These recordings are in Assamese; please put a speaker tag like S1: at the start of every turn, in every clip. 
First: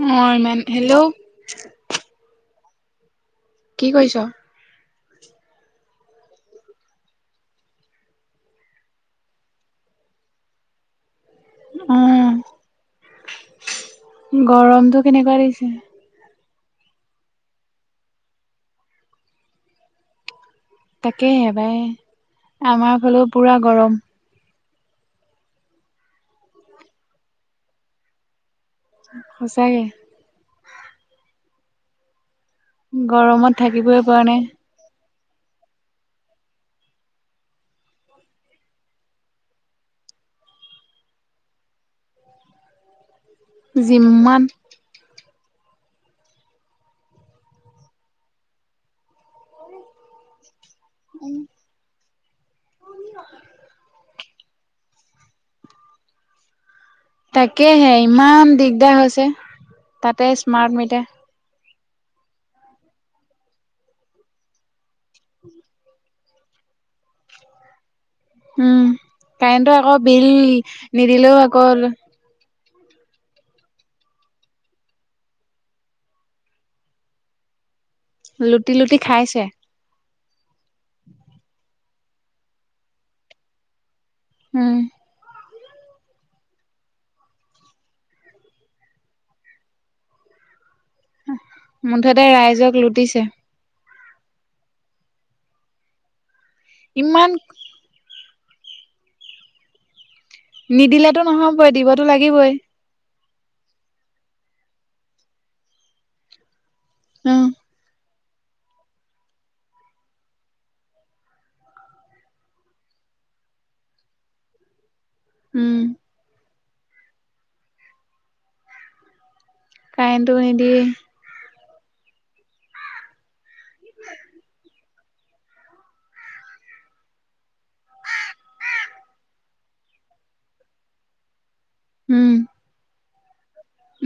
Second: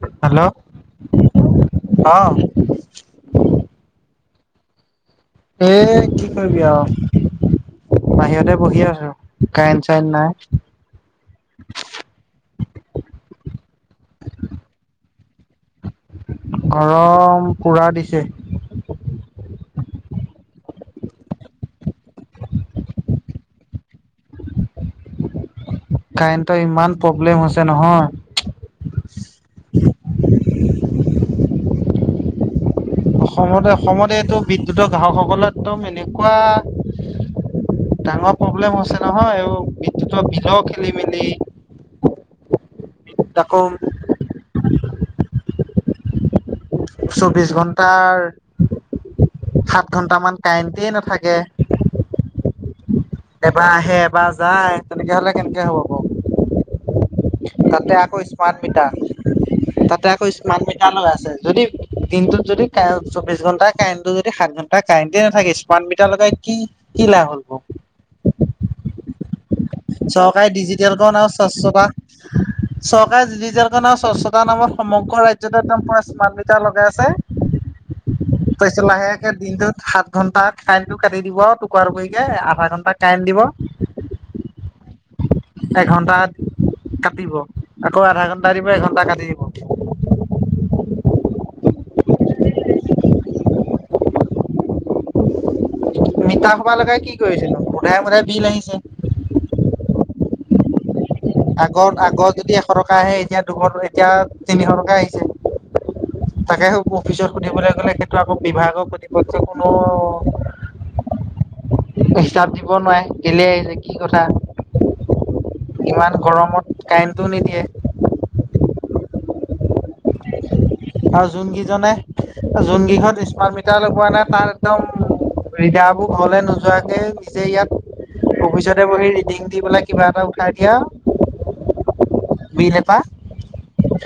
S1: অ
S2: হেল্ল'?
S1: ইমান হেল্ল'
S2: অহ।
S1: কি কৰিছ?
S2: এ কি কৰিবি আৰু। বাহিৰতে বহি আছো, কাৰেণ্ট চাৰেন নাই।
S1: উম, গৰমটো কেনেকুৱা দিছে?
S2: গৰম পোৰা দিছে।
S1: তাকেহে পাই, আমাৰ ফালেওঁ পোৰা গৰম।
S2: কাৰেণ্টৰ ইমান প্ৰব্লেম হৈছে নহয়।
S1: সচাকে। গৰমত
S2: অসমতে,
S1: থাকিবই
S2: অসমত
S1: পৰা
S2: এইটো
S1: নাই
S2: বিদ্যুতৰ গ্ৰাহকসকলৰ একদম এনেকুৱা ডাঙৰ প্ৰব্লেম হৈছে নহয়, আৰু বিদ্যুৎৰ বিলৰ খেলি মেলি আকৌ
S1: যিমান
S2: চৌবিশ ঘণ্টাৰ, সাত ঘন্টামান কাৰেণ্টুৱে নাথাকে।
S1: [inaudible]
S2: এবাৰ আহে, এবাৰ যায়, তেনেকে হ'লে কেনেকে হ'ব বাৰু। তাতে
S1: তাকেহে
S2: আকৌ
S1: ইমান
S2: স্মাৰ্ট মিটাৰ,
S1: দিগদাৰ হৈছে
S2: তাতে আকৌ স্মাৰ্ট মিটাৰ লগাইছে। যদি দিনটোত যদি চৌবিশ ঘণ্টা কাৰেণ্টুৱে যদি সাত ঘণ্টা কাৰেণ্টে নাথাকে, স্মাৰ্ট মিটাৰ লগাই কি কি লাভ হ'ল নো।
S1: উম, কাৰেণ্টো আকৌ বিল,
S2: চৰকাৰে ডিজিটেলকৰণ আৰু
S1: নিদিলেওঁ আকৌ
S2: [inaudible] চৰকাৰে ডিজিটেলখনৰ স্বচ্ছতা নামত সমগ্ৰ ৰাজ্যটো একদম স্মাৰ্ট মিটাৰ লগাই আছে।
S1: [inaudible] লুটি
S2: তাৰপিছত
S1: লুটি
S2: লাহেকে
S1: খাইছে
S2: দিনটো সাত ঘন্টা কাৰেন্টো কাটি দিব, টুপা টুপিকে আধা ঘন্টা কাৰেণ্টো দিব।
S1: উম।
S2: এঘন্টা কাটিব, আকৌ আধা ঘন্টা দিব, এঘন্টা কাটি দিব।
S1: মুঠতে ৰাইজক লুটিছে।
S2: মিটাৰ খোপা লগাই কি
S1: ইমান
S2: কৰিছিলে হনো ওধাইে, মোধাই বিল আহিছে।
S1: নিদিলেতো নহ'বই, দিবতো লাগিবই।
S2: দুশ টকা আহে, এতিয়া দুশ এতিয়া তিনিশ টকা আহিছে, তাকে অফিচত
S1: উম
S2: সুধিবলৈ গ'লে, সেইটো আকৌ বিভাগৰ প্ৰতিপক্ষে কোনো হিচাপ দিব নোৱাৰে, কেলে আহিছে কি কথা।
S1: উম
S2: ইমান গৰমত কাৰেণ্টো নিদিয়ে।
S1: কাৰেণ্টো নিদিয়ে।
S2: আৰু যোন কেইজনে, যোন কেইখন, স্মাৰ্ট মিটাৰ লগোৱা নাই তাৰ একদম ৰিদাবোৰ ঘৰলৈ নোযোৱাকে, নিজেই ইয়াত অফিচতে বহি ৰিডিং দি পেলাই কিবা এটা উঠাই দিয়া
S1: উম।
S2: বিল এটা,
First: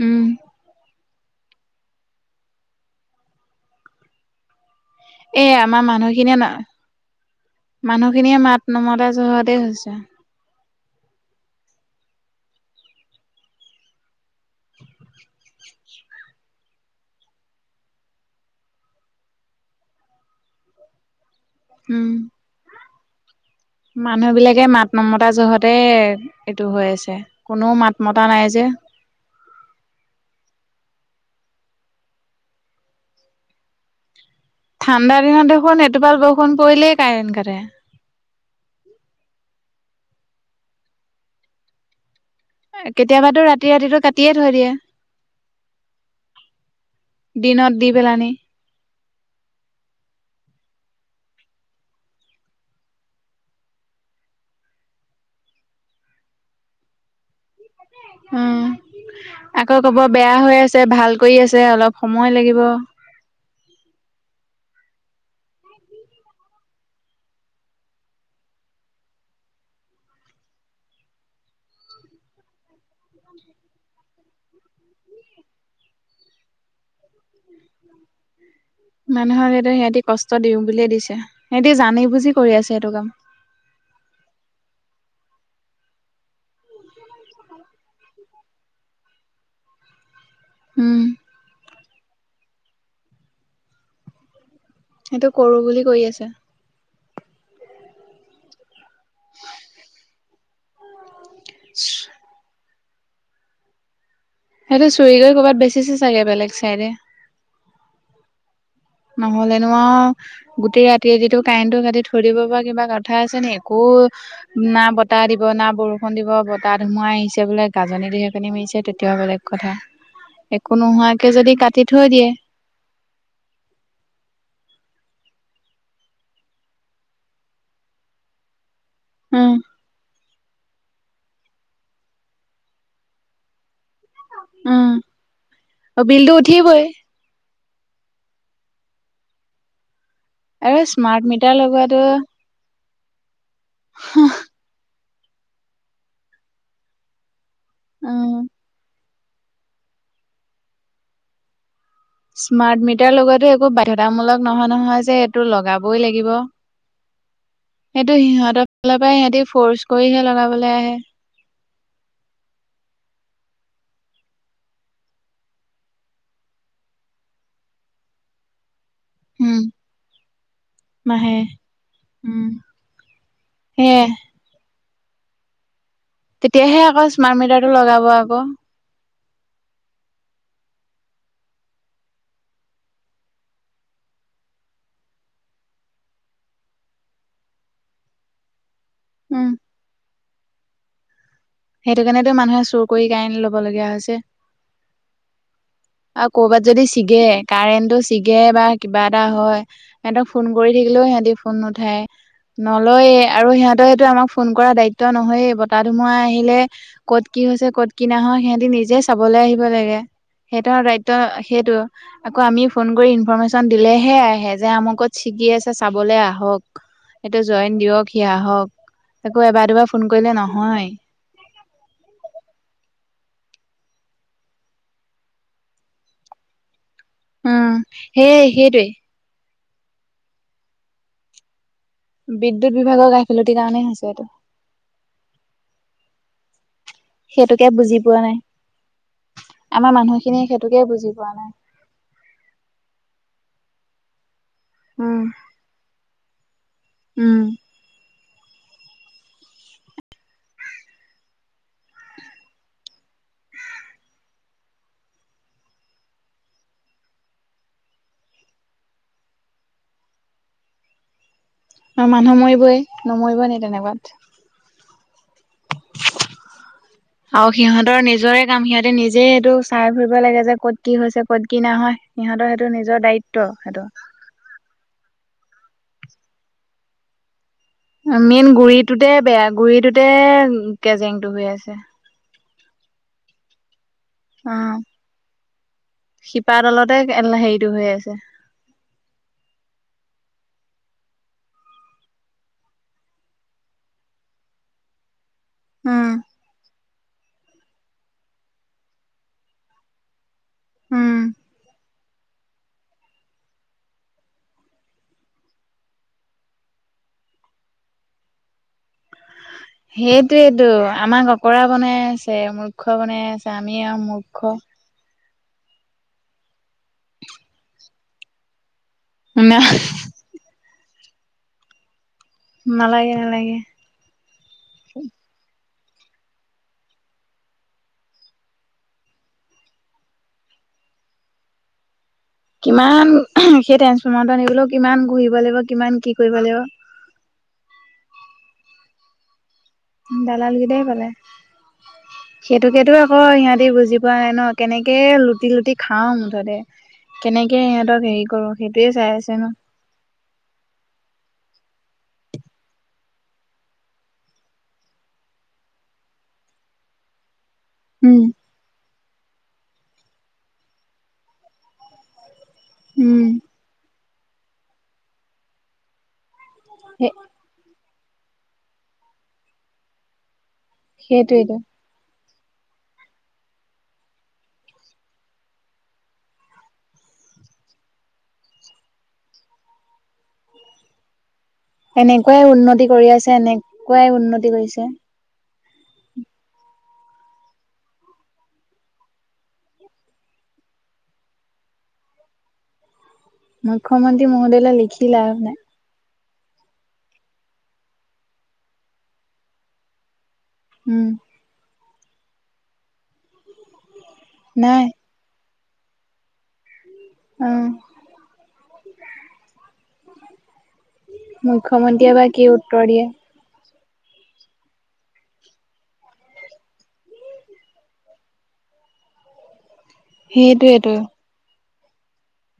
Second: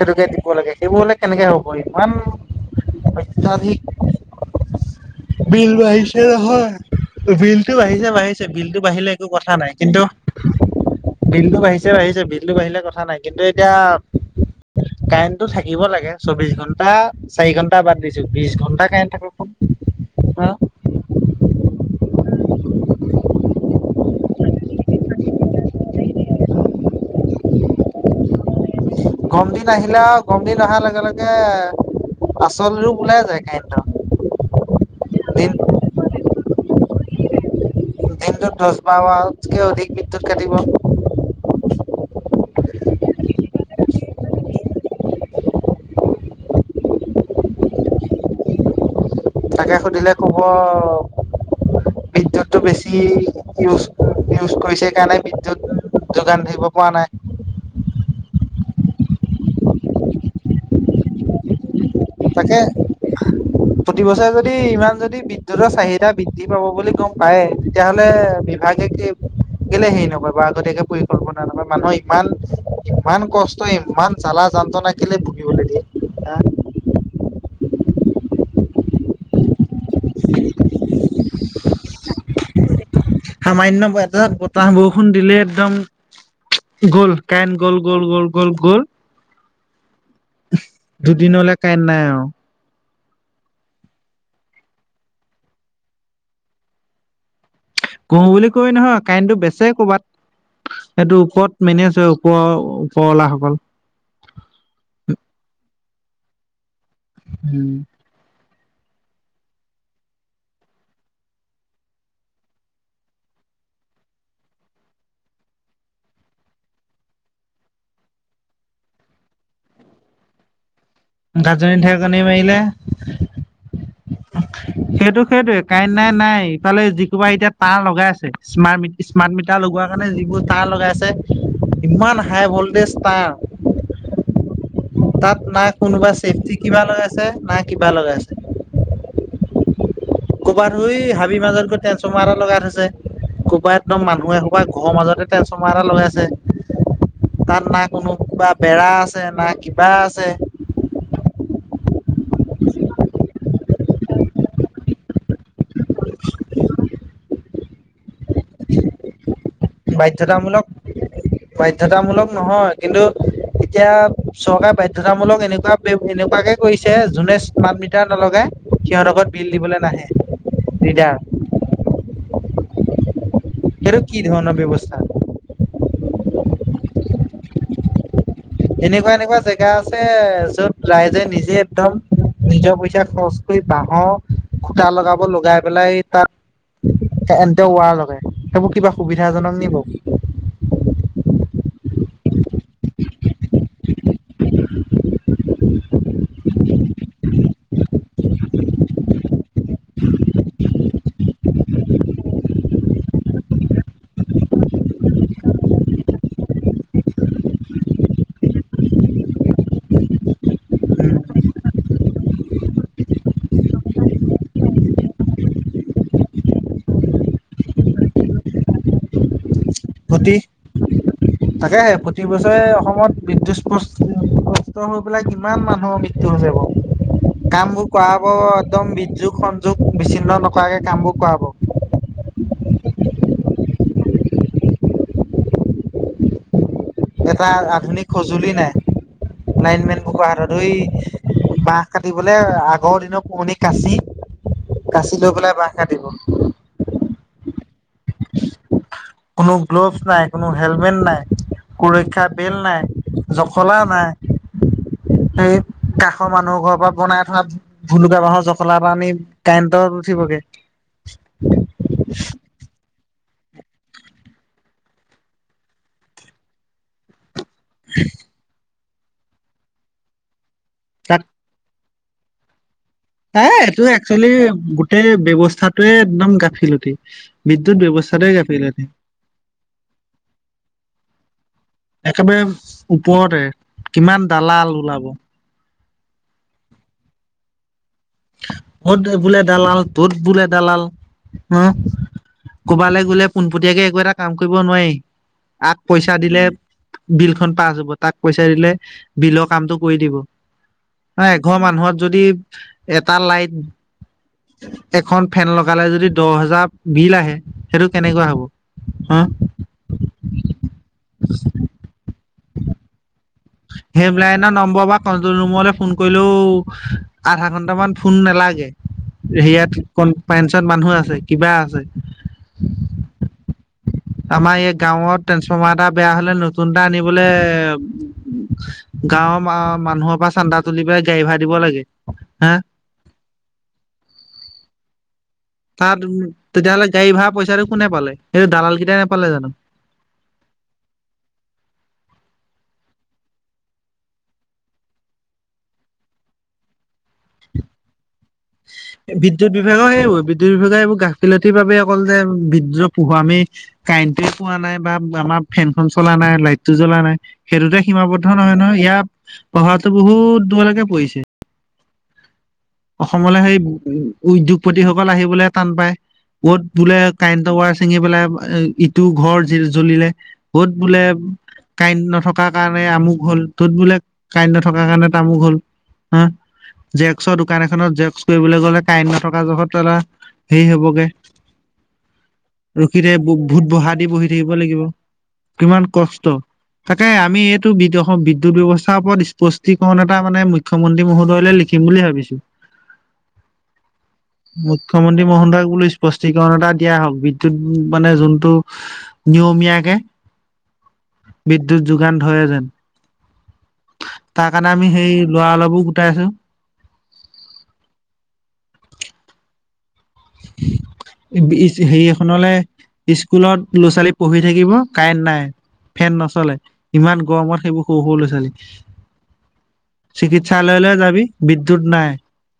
S1: উম,
S2: দিব লাগে, সেইবোৰ হ'লে কেনেকে হ'ব। ইমান অত্যাধিক
S1: এ
S2: বিল
S1: আমাৰ
S2: আহিছে
S1: মানুহখিনিয়ে না
S2: নহয়। বিলটো বাঢ়িছে
S1: মানুহখিনিয়ে
S2: বাঢ়িছে,
S1: মাত
S2: বিলটো
S1: নমতা
S2: বাঢ়িলে একো
S1: জহতে
S2: কথা নাই,
S1: হৈছে।
S2: কিন্তু‌ বিলটো বাঢ়িছে বাঢ়িছে, বিলটো বাঢ়িলে কথা নাই, কিন্তু এতিয়া কাৰেণ্টটো থাকিব লাগে চৌবিশ ঘন্টা চাৰি ঘন্টা বাদ দিছো, বিশ ঘন্টা কাৰেণ্ট থাককচোন, হা।
S1: উম।
S2: [inaudible]
S1: মানুহ বিলাকে মাত নমতা জহতে এইটো হৈ আছে। কোনেও মাত মতা নাই যে।
S2: গম দিন আহিলে আৰু গম দিন অহাৰ লগে লগে। এ আচল ৰূপ ওলাই যায় কাৰেণ্টৰ
S1: ঠাণ্ডা দিনত
S2: দিন
S1: দেখোন এটোপাল বৰষুণ পৰিলেই কাৰেণ্ট কাটে।
S2: দিনটোত দশবাৰ বাৰ মানকেই অধিক বিদ্যুৎ কাটিব।
S1: কেতিয়াবাতো ৰাতি ৰাতিটো কাটিয়ে থৈ দিয়ে। দিনত দি পেলাই নি।
S2: তাকে সুধিলে কব। বিদ্যুতটো বেছি ইউজ ইউজ কৰিছে কাৰণে বিদ্যুৎ। যোগান ধৰিব পৰা নাই।
S1: উ আকৌ ক'ব বেয়া হৈ আছে ভাল কৰি আছে অলপ। সময়
S2: তাকে
S1: লাগিব।
S2: প্ৰতি বছৰে যদি ইমান যদি বিদ্যুতৰ চাহিদা বৃদ্ধি পাব বুলি গম পায়ে তেতিয়াহ'লে। আগে কি কেলে হেৰি নকৰে বাও আগতীয়াকে পৰিকল্পনা। মানুহৰ ইমান ইমান কষ্ট ইমান জ্বালা যন্ত্ৰণা। কেলে ভুগিবলৈ দিয়ে হা
S1: উ [inaudible] মানুহক সেটো সিহঁতি কষ্ট দিওঁ বুলিয়ে দিছে। সিহঁতি জানি বুজি কৰি আছে এইটো কাম।
S2: সামান্য এযাক বতাহ বৰষুণ দিলে একদম। গ'ল কাৰেন গ'ল গ'ল গ'ল গ'ল গ'ল।
S1: উম,
S2: দুদিনলে কাৰেণ নাই আৰু।
S1: সেইটো কৰো বুলি কৰি আছে।
S2: কৰো বুলি কৰি নহয় কাৰেনটো বেচে কবাত এইটো। ওপৰত মেনেজ হয ওপৰ ওপৰৱালাসকল।
S1: সেইটো চুৰি কৰি ক'ৰবাত বেচিছে চাগে বেলেগ চাইডে।
S2: উম
S1: নহ'লে নো আও গোটেই ৰাতি ৰাতিটো কাৰেণ্টটো কাটি থৈ দিব পৰা কিবা কথা আছে নি একো। না বতাহ দিব না বৰষুণ দিব বতাহ ধুমুহা আহিছে বোলে গাজনি ঢেৰেকনি মাৰিছে তেতিয়া বেলেগ। একো নোহোৱাকে যদি
S2: গাজনি
S1: কাটি থৈ
S2: ঢেৰেকনি
S1: দিয়ে।
S2: মাৰিলে সেইটো সেইটোয়ে কাৰেন নাই নাই ইফালে যিসোপা এতিয়া তাঁৰ লগাই আছে smart meat. Smart
S1: um
S2: meter লগোৱাৰ কাৰণে যিবোৰ তাৰ লগাইছে। কিমান হাই ভল্টেজ
S1: উম
S2: তাঁৰ। তাত না
S1: অ
S2: কোনোবা
S1: বিলটো
S2: চেফটি কিবা
S1: উঠিবই
S2: লগাইছে না কিবা লগাইছে। ক'ৰবাত
S1: আৰু
S2: উই
S1: স্মাৰ্ট
S2: হাবি
S1: মিটাৰ
S2: মাজত গৈ
S1: লগোৱাটো
S2: ট্ৰেন্ঞ্চফৰ্মাৰ এটা লগাই থৈছে। কৰবাত একদম মানুহে কৰবাত ঘৰৰ মাজতে ট্ৰেনছফ্ৰমাৰ এটা লগাইছে। তাত না কোনো
S1: উম
S2: কিবা বেৰা আছে না কিবা আছে।
S1: স্মাৰ্ট মিটাৰ লগোৱাটো একো বা বাধতামূলক নহয় নহয় যে এইটো লগাবই লাগিব। সেটটো সিহতক। সেইটো সিহঁতৰফালৰ পৰাহে সিহঁতি ফ'ৰ্চ কৰিহে লগাবলে আহে।
S2: বাধ্যয়তামূলক নহয়। কিন্তু এতিয়া চৰকাৰে বাধ্যয়তামূলক এনেকুৱা। এনেকুৱাকে কৰিছে যোনে স্মাৰ্ট মিটাৰ নলগাই সিহঁতৰ ঘৰত বিল
S1: উম
S2: দিবলৈ নাহে। ৰিডাৰ
S1: নাহে উম
S2: সেইতো
S1: সেয়াই
S2: কি ধৰণৰ ব্যৱস্থা।
S1: তেতিয়াহে আকৌ স্মাৰ্ট মিটাৰটো লগাব আকৌ।
S2: এনেকুৱা এনেকুৱা জেগা আছে যত ৰাইজে নিজে একদম। নিজৰ পইচা খৰচ কৰি বাঁহৰ খুটা লগাব লগাই পেলাই তাত। এ এন্ত ৱাৰ লগাই সেইবোৰ কিবা
S1: উম
S2: সুবিধাজনক নি বু।
S1: সেইটো কাৰণেতো মানুহে চুৰ কৰি কাৰেন্ট আনি ল'ব লগীয়া হৈছে। আৰু কৰ'বাত যদি ছিগে কাৰেণ্টটো ছিগে বা কিবা এটা হয়। সিহঁতক ফোন কৰি থাকিলেও সিহঁতি ফোন নুঠায়। নলয়ে আৰু সিহঁতেৰ এইটো আমাক ফোন কৰা দায়িত্ব নহয়ে বতাহ ধুমুহা আহিলে। ক'ত কি হৈছে ক'ত কি নাইহোৱা সিহঁতি নিজে চাবলৈ আহিব লাগে। সেতৰ দায়িত্ব সেইটো। আকৌ আমি ফোন কৰি ইনফৰৰ্মেশ্যন দিলেহে আহে যে আমু কত ছিগি আছে চাবলে আহক। এইটো জইন দিয়ক সি আহক আকৌ এবাৰ দুবাৰ ফোন কৰিলে নহয়।
S2: তাকেে প্ৰতি বছৰে অসমত বিদ্যুৎ কষ্ট হৈ পেলাই কিমান মানুহৰ মৃ। তেওঁ যাব।
S1: উম,
S2: কাম বোৰ কৰাব
S1: সেই সেইটোৱে
S2: একদম বিৰ্যোগ সংযোগ বিচ্ছিন্ন নকৰাকে কাম বোৰ কৰাব।
S1: বিদ্যুৎ বিভাগৰ গাফিলতিৰ কাৰণেই হৈছে এইটো।
S2: এটা
S1: সেইটোকে বুজি
S2: আধুনিক
S1: পোৱা
S2: সঁজুলি নাই।
S1: আমাৰ
S2: লাইনমেন কক
S1: মানুহখিনিয়ে
S2: আৰু দুই
S1: সেইটোকে বুজি পোৱা নাই।
S2: মাহ। বাহ কাটিবলৈ আগৰ দিনৰ পুৰণি কাচি কাচি
S1: উম,
S2: লৈ পেলাই বাঁহ কাটিব।
S1: উম।
S2: কোনো গ্ল'ভছ নাই কোনো হেলমেট নাই। সুৰক্ষাৰ বেল নাই জখলা নাই। সেই কাষৰ মানুহৰ ঘৰৰ পৰা বনাই থৱাত। ভুলুকা বাঁহৰ জখলা এটা আনি কাৰেণ্টত উঠিবগে।
S1: আৰু মানুহ মৰিবই নমৰিবই নি তেনেকুৱাত। আৰু সিহঁতৰ নিজৰে কাম সিহঁতে নিজে এইটো চাই ফুৰিব লাগে যে ক'ত কি
S2: তাত
S1: হৈছে ক'ত কি নহয়। সিহঁতৰ সেইটো নিজৰ দায়্বি।
S2: এ এইটো একচুৱেলি গোটেই ব্যৱস্থাটোয়ে একদম গাফিলতি হৈ থাকিলে বিদ্যুত ব্যৱস্থ।
S1: মেইন গুৰিটোতে বেয়া গুৰিটোতে কেজেংটো হৈ আছে।
S2: একেবাৰে ওপৰতে কিমান দালাল ওলাব।
S1: শিপা তলতে হেৰিটো হৈ আছে।
S2: মত বোলে দালাল তোত বোলে দালাল। অ কবালৈ গ'লে পোনপটীয়াকে একো এটা কাম কৰিব নোৱাৰি। আগ
S1: উম,
S2: পইচা দিলে বিল খ পাছ হব তাক পইচা দিলে বিলৰ কামটো কৰি থাকিব। ন
S1: উম।
S2: এঘৰ মানুহত যদি এটা লাইট। এখন ফেন লগালে যদি দহ হোজাৰ বিল আহে সেইটো কেনেকুৱা হ'ব। হা।
S1: সেইটোয়েইেটো আমাক অকৰা বনাই আছে মূৰ্খ বনাই আছে। আমি আৰু
S2: হেল্প
S1: মূৰ্খ।
S2: লাইননৰ নম্বৰ বা। কন্ট্ৰল ৰুমলৈ ফোন কৰিলেও আধা ঘন্টামান ফোন নালাগে।
S1: না
S2: সেৰিয়াত কোন পঞ্চন মানুহ আছে কিবা আছে।
S1: নালাগে- নালাগে।
S2: আমাৰ এই গাঁওত ট্ৰেন্সফৰ্মাৰ এটা বেয়া হ'লে নতুন এটা আনিবলে। গাঁৱৰ মানুহৰ পৰা চান্দা তুলি পেলাই গাড়ী ভাড় দিব লাগে হা।
S1: কিমান সেই ট্ৰেঞ্চফৰ্মাৰটো নিবলৈও কিমান ঘূৰিব লাগিব। কিমান কি কৰিব
S2: [unintelligible]
S1: লাগিব।
S2: তেতিয়াহ'লে গাড়ী ভাৰা পইচাটো কোনে পালে, সেই দালাল কেইটাই নাপালে জানো!
S1: দালাল কেইটাই পালে। সেইটোকেতো আকৌ সিহঁতি বুজি পোৱা নাই ন! কেনেকে লুটি-লুটি খাম মুঠতে। কেনেকে সিহঁতক হেৰি কৰো। সেইটোয়ে চাই আছে ন।
S2: বিদ্যুৎ বি বিভাগৰ সেইবোৰ, বিদ্যুৎ বিভাগে এইবোৰ গাফিলতিৰ বাবে অকল যে বিদ্যুত [unintelligible] কাৰেণ্টয়ে পোৱা নাই বা আমাৰ ফেনখন চলা নাই, লাইটটো জ্বলা নাই। সেইটোতে
S1: উম
S2: সীমাবদ্ধ নহয়, নহয়। ইয়াত প্ৰভাৱতো বহুত দূৰলৈকে পৰিছে।
S1: উম
S2: অসমলৈ সেই উদ্যোগপতিসকল আহিবলৈ টান পায়। ক'ত বোলে
S1: সেই
S2: কাৰেণ্ট টাৱাৰ চিঙি পেলাই ইটো ঘৰ জি জ্বলিলে। ক'ত বোলে
S1: সেইটোৱেইটো
S2: কাৰেন্ট নথকাৰ কাৰণে আমুক হ'ল, তত বোলে কাৰেণ্ট নথকাৰ কাৰণে তামুক হ'ল। হা! জেৰক্সৰ দো দোকান এখনত জেৰক্স কৰিবলৈ গ'লে, কাৰেণ্ট নথকা জোখত তলা, হেৰি হ'বগে।
S1: এনেকুৱাই উন্নতি
S2: ৰখি
S1: কৰি
S2: থাকি,
S1: আছে
S2: ভূ ভূত বহা
S1: এনেকুৱাই
S2: দি বহি
S1: উন্নতি
S2: থাকিব
S1: কৰিছে।
S2: লাগিব। কিমান কষ্ট। তাকেহে, আমি এইটো বিদস বিদ্যুৎ ব্যৱস্থাৰ ওপৰত স্পষ্টীকৰণ এটা মানে মু মুখ্যমন্ত্ৰী মহোদয়লে লিখিম বুলি ভাবিছোঁ।
S1: মুখ্যমন্ত্ৰী মহো-
S2: মুখ্যমন্ত্ৰী মহোদয়ক বুলি স্পষ্টিকৰণ এটা দিয়া হওক। বিদ্যুৎ মানে যোনটো, নিয়মীয়াকে
S1: উম।
S2: বিদ্যুৎ যোগান ধৰে যেন। তাৰকাৰণে
S1: নাই
S2: আমি সেই ল'ৰাবিলাকো গোটাইছোঁ।
S1: উম।
S2: [unintelligible] হেৰি
S1: বা কি
S2: এখনলে
S1: উত্তৰ দিয়ে।
S2: স্কুলত ল'ৰা-ছোৱালী পঢ়ি থাকিব, কাৰেণ্ট নাই। ফেন নচলে। ইমান গৰমত সেইবোৰ সৰু-সৰু ল'ৰা-ছোৱালী।
S1: [inaudible]
S2: চিকিৎসালয়লৈ
S1: সেইটোৱেতো
S2: যাবি, বিদ্যুৎ নাই।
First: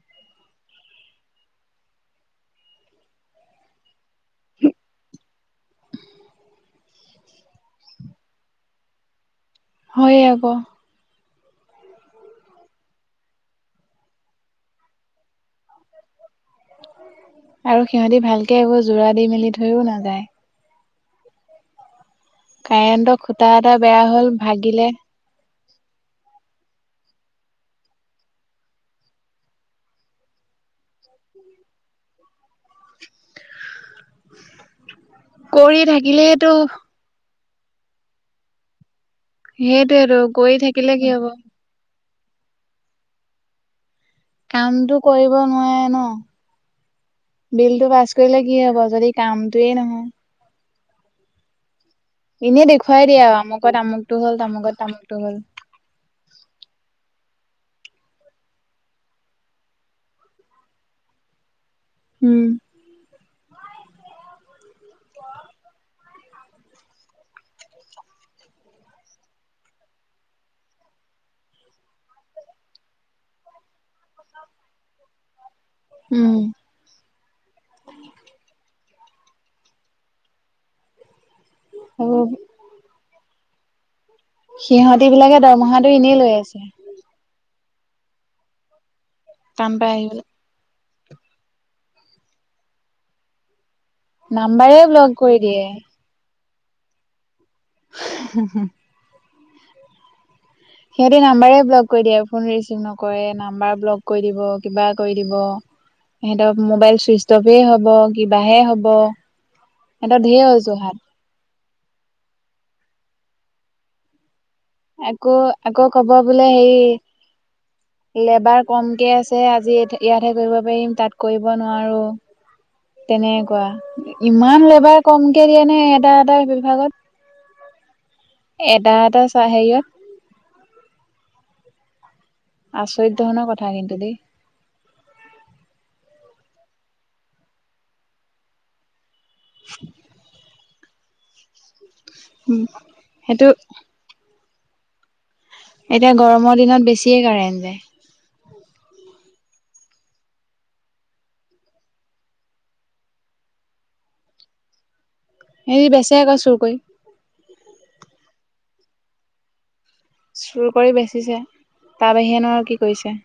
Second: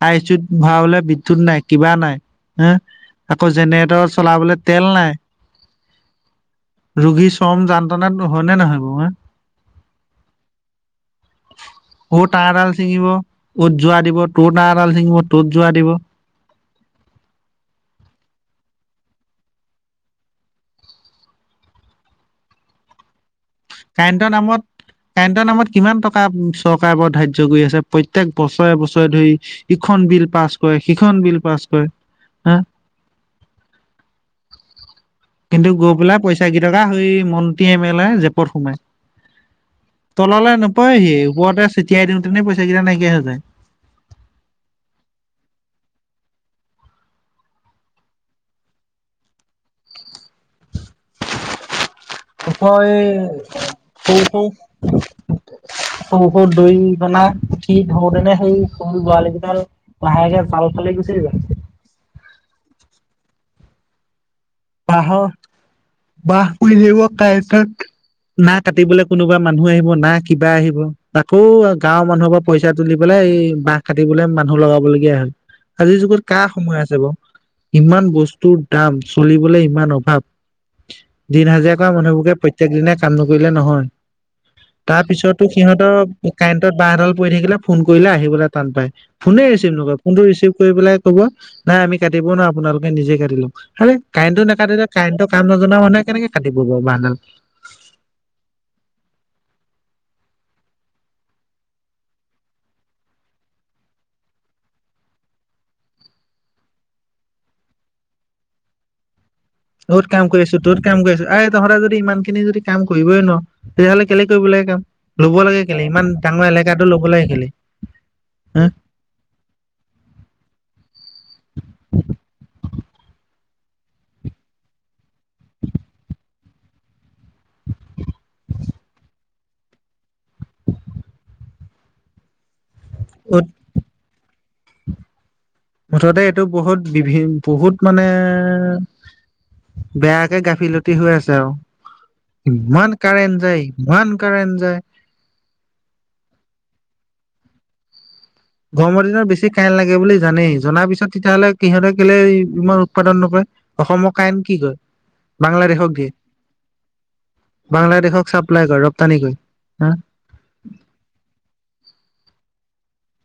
S2: আই চি ইউত ভৰাবলৈ বিদ্যুৎ নাই, কিবা নাই। উম, আকৌ জেনেৰেটৰ চলাবলে তেল নাই। ৰোগী চ্ৰম যন্ত্ৰণাত হয়নে নহয় বাৰু, হা?
S1: হয়, আকৌ।
S2: অৰ তাৰ এডাল ছিঙিব, তত জোৰা দিব, তৰ তাৰ এডাল ছিঙিব, তত জোৰা দিব।
S1: আৰু সিহঁতি ভালকে একো জোৰা দি মেলি থৈও নাযায়। কাৰেণ্টৰ খুটা এটা বেয়া
S2: কাৰেণ্টৰ
S1: হ'ল,
S2: নামত
S1: ভাঙিলে।
S2: কাৰেণ্টৰ নামত কিমান টকা চৰকাৰে বাৰু ধাৰ্য কৰি আছে, প্ৰত্যেক বছৰে-বছৰে ধৰি। ইখন বিল পাছ কৰে, সিখন বিল পাছ কৰে, হা! কিন্তু
S1: কৰি
S2: গৈ পেলাই পইচা
S1: থাকিলেইটো
S2: কেইটকা সেই মন্ত্ৰী এম এল এ, জেপত সোমাই।
S1: সেইটোৱেতো
S2: তললে
S1: কৰি থাকিলে কি
S2: নপৰেহি।
S1: হব
S2: ওপৰতে চটিয়াই দিওঁ, তেনে পইচা কেইটা নাইকিয়া হৈ যায়।
S1: কামটো কৰিব নোৱাৰে ন! বিলটো পাছ কৰিলে কি হ'ব, যদি কামটোৱে নহয়।
S2: ওখ
S1: এনেই দেখুৱাই দিয়ে আৰু
S2: এই,
S1: আমুকত আমুকটো হ'ল
S2: সৰু-সৰু
S1: তামুকত তামুকটো হ'ল।
S2: সৰু-সৰু দৈৰীকনা উঠি ধৌত তেনে সেই সৰু পোৱালি কেইডাল লাহেকে জাল ফালি গুছি যায়।
S1: উম।
S2: বাঁহৰ, বাঁহ পৰি থাকিব কাৰেণ্টত। না কাটিবলে কোনোবা মানুহ আহিব, না কিবা আহিব। আকৌ গাঁওৰ মানুহৰ পৰা পইচা তুলি পেলাই এই, বাঁহ কাটিবলে মানুহ লগাবলগীয়া হয়। আজিৰ যুগত
S1: উম
S2: কাৰ সময় আছে বাও? ইমান বস্তুৰ দাম! চলিবলে ইমান অভাৱ। দিন হাজিৰা কৰা
S1: আৰু
S2: মানুহবোৰকে প্ৰত্যেক দিনাই কাম নকৰিলে নহয়।
S1: সিহঁতি বিলাকে
S2: তাৰপিছতো
S1: দৰমহাটো
S2: সিহঁতৰ
S1: এনেই লৈ আছে
S2: কাৰেণ্টত বাঁহ এডাল পৰি থাকিলে- ফোন কৰিলে আহিবলে টান পায়। ফোনে
S1: কাম
S2: ৰিচিভ
S1: পাই
S2: নকৰে, ফোনটো
S1: আহিবলৈ
S2: ৰিচিভ কৰি পেলাই ক'ব, 'নাই, আমি কাটিব নোৱাৰোঁ', আপোনালোকে নিজে কাটি ল'ক, হেই কাৰেণ্টটো
S1: নাম্বাৰে
S2: নাকাটিলে
S1: ব্লক
S2: কাৰেণ্টৰ
S1: কৰি
S2: কাম
S1: দিয়ে
S2: নজনা মানুহে কেনেকে কাটিব ক বাঁহডাল।
S1: [unintelligible] সিহঁতে নাম্বাৰে ব্লক কৰি দিয়ে, ফোন ৰিচিভ নকৰে না নাম্বাৰ ব্লক কৰি দিব কিবা কৰি দিব। সিহঁতৰ মোবাইল চুইচ অফে হব কিবাহে হব।
S2: অত
S1: সিহঁতৰ
S2: কাম
S1: ঢেৰ
S2: কৰি আছো তত
S1: অজুহাত।
S2: কাম কৰি আছো, আৰে তহঁতে যদি ইমান খিনি যদি কাম কৰিবই নোৱাৰ তেতিয়াহ'লে কেলে কৰিব লাগে কাম। ল'ব
S1: আকৌ
S2: লাগে কেলে
S1: আকৌ
S2: ইমান
S1: কব
S2: ডাঙৰ
S1: বোলে
S2: এলেকাটো ল'ব লাগে কেলে
S1: হেই লেবাৰ
S2: হা
S1: কমকে আছে যে আজি ইয়াতহে কৰিব পাৰিম তাত কৰিব নোৱাৰো। তেনেকুৱা, ইমান লেবাৰ কম কে দিয়ে নে এটা এটা বিভাগত? এটা এটা চা হেৰিয়ত আচৰিত ধৰণৰ কথা কিন্তু দেই।
S2: মুঠতে এইটো বহুত বিভি বহুত মানে বেয়াকে গাফিলতি হৈ আছে আও। ইমান কাৰেণ্ট
S1: সেইটো
S2: যায় ইমান কাৰেন্ট যায়।
S1: এতিয়া গৰমৰ দিনত বেছিয়ে কাৰেণ্ট যায়।
S2: গৰমৰ দিনত বেছি কাৰেণ্ট লাগে বুলি জানেই, জনাৰ পিছত তেতিয়াহ'লে সিহঁতে কেলে ইমান উৎপাদন নকৰে। অসমৰ কাৰেণ্ট কি কৰে?
S1: হেৰি
S2: বাংলাদেশক দিয়ে,
S1: বেচে আকৌ চুৰ কৰি।
S2: বাংলাদেশক চাপ্লাই কৰে ৰপ্তানি কৰি হা।
S1: চুৰ কৰি বেচিছে, তাৰ বাহিৰেনো আৰু কি কৰিছে।